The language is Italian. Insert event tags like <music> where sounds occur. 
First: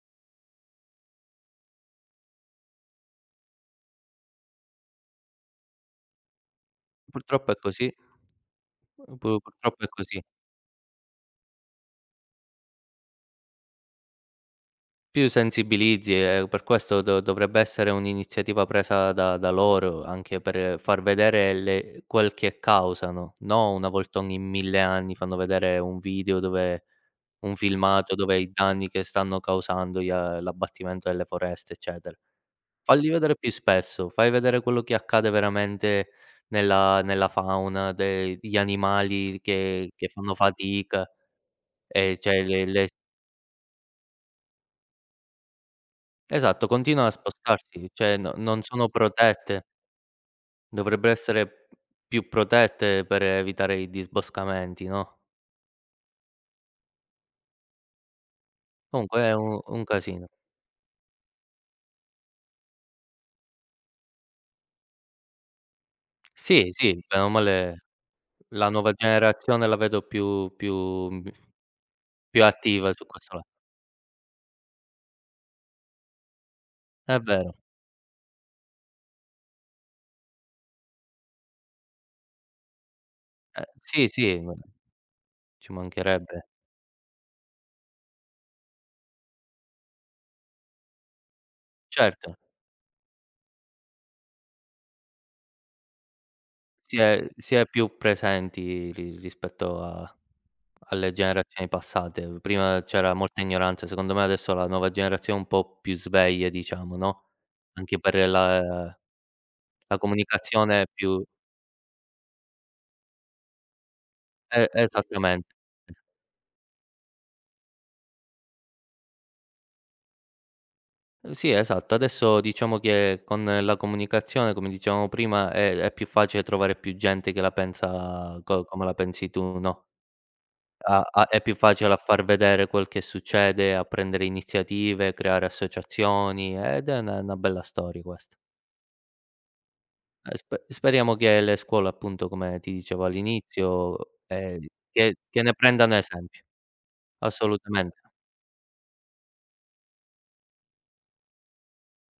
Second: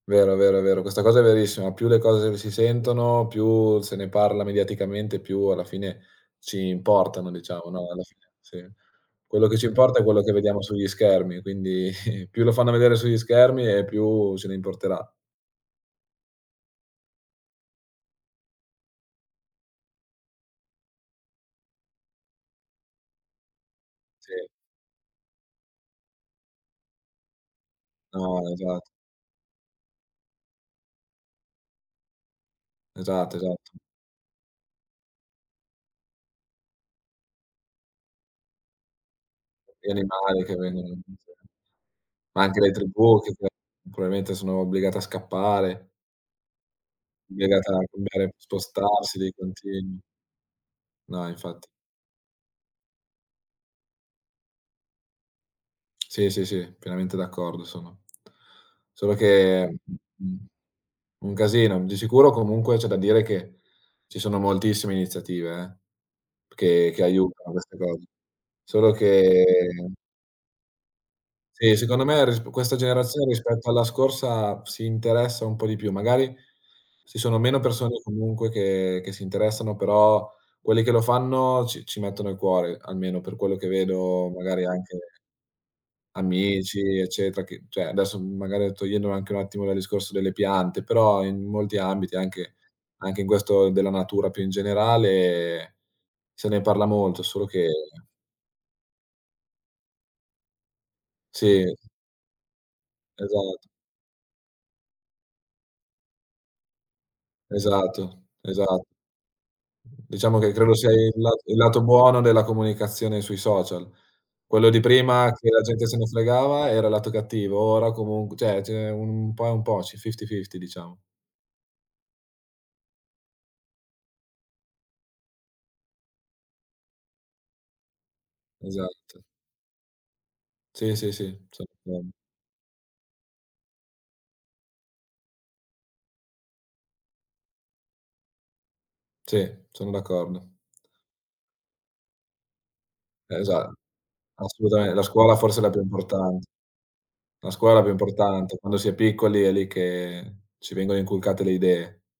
Vero, vero, è vero. Questa cosa è verissima. Più le r cose si sentono, più se ne parla mediaticamente, più alla fine ci importano, Purtroppo è diciamo, no, così. alla fine, sì. Pu Quello che ci purtroppo è importa è così. quello che vediamo sugli schermi, quindi <chuckles> più lo fanno vedere sugli schermi e più ce ne importerà. Più sensibilizzi e per questo do dovrebbe essere un'iniziativa presa da da loro anche per far vedere le quel che causano. No, una volta ogni Sì. 1000 anni fanno vedere un video dove un filmato dove No, i esatto. danni che stanno causando gli a l'abbattimento delle foreste, eccetera. Falli vedere Esatto, più esatto. spesso, fai vedere quello che accade veramente nella nella fauna, de gli animali Gli che che fanno animali che vengono fatica, <unintelligible> ehm, ma cioè anche le le le tribù che p probabilmente sono obbligate a scappare. Esatto, continuano a Obbligate a spostarsi, cioè no cambiare non sono spostarsi di protette. continuo. Dovrebbero No, infatti. essere più protette per evitare i disboscamenti, no? <tsk> Sì, sì, sì, pienamente d'accordo sono. Solo Comunque è un che un mh casino. mhmm, un casino. Di sicuro comunque c'è da dire che ci sono moltissime iniziative eh, Sì, che che sì, bene o aiutano queste male cose. la nuova Solo che generazione la vedo più più, mhmm, b Sì, secondo me più risp questa attiva su generazione, questo lato. rispetto alla scorsa, si interessa un po' di più. Magari È ci sono vero. meno persone comunque che che si interessano, però quelli che lo fanno ci ci mettono il cuore, almeno per quello Eh che sì, vedo sì, ma magari anche ci mancherebbe. amici eccetera, che cioè adesso m magari togliendo anche un attimo dal discorso delle piante, però in molti ambiti, Certo. anche anche in questo della natura più in generale, se ne parla Si molto, è solo si è che più presenti ri rispetto a alle Sì. generazioni passate. Mhmm, prima c'era molta Esatto. ignoranza, secondo me adesso la nuova generazione è un po' più sveglia diciamo, no, anche per Esatto, esatto. la la Diciamo che credo comunicazione sia il più lat il lato buono della comunicazione sui social. E Quello di prima, esattamente che la gente e se ne fregava, era il lato cattivo. Ora comunque cioè, ce n'è un po' è un po', c'è fifty/fifty diciamo. Sì, esatto. Adesso diciamo che con la comunicazione, come dicevamo prima, è è più facile trovare più gente che la pensa co come la Esatto. pensi tu, no, Sì, a sì, a sì. è più Son facile a d'accordo. far vedere quel che succede, a prendere iniziative, creare associazioni ed è ne 'na bella storia questa. Sì, sono Eh, d'accordo. spe speriamo che le scuole appunto, come ti dicevo Eh, esat all'inizio, ehm, d assolutame la che scuola che ne forse è la più prendano esempio. importante. La scuola è la più Assolutamente. importante. Quando si è piccoli è lì che ci vengono inculcate le idee.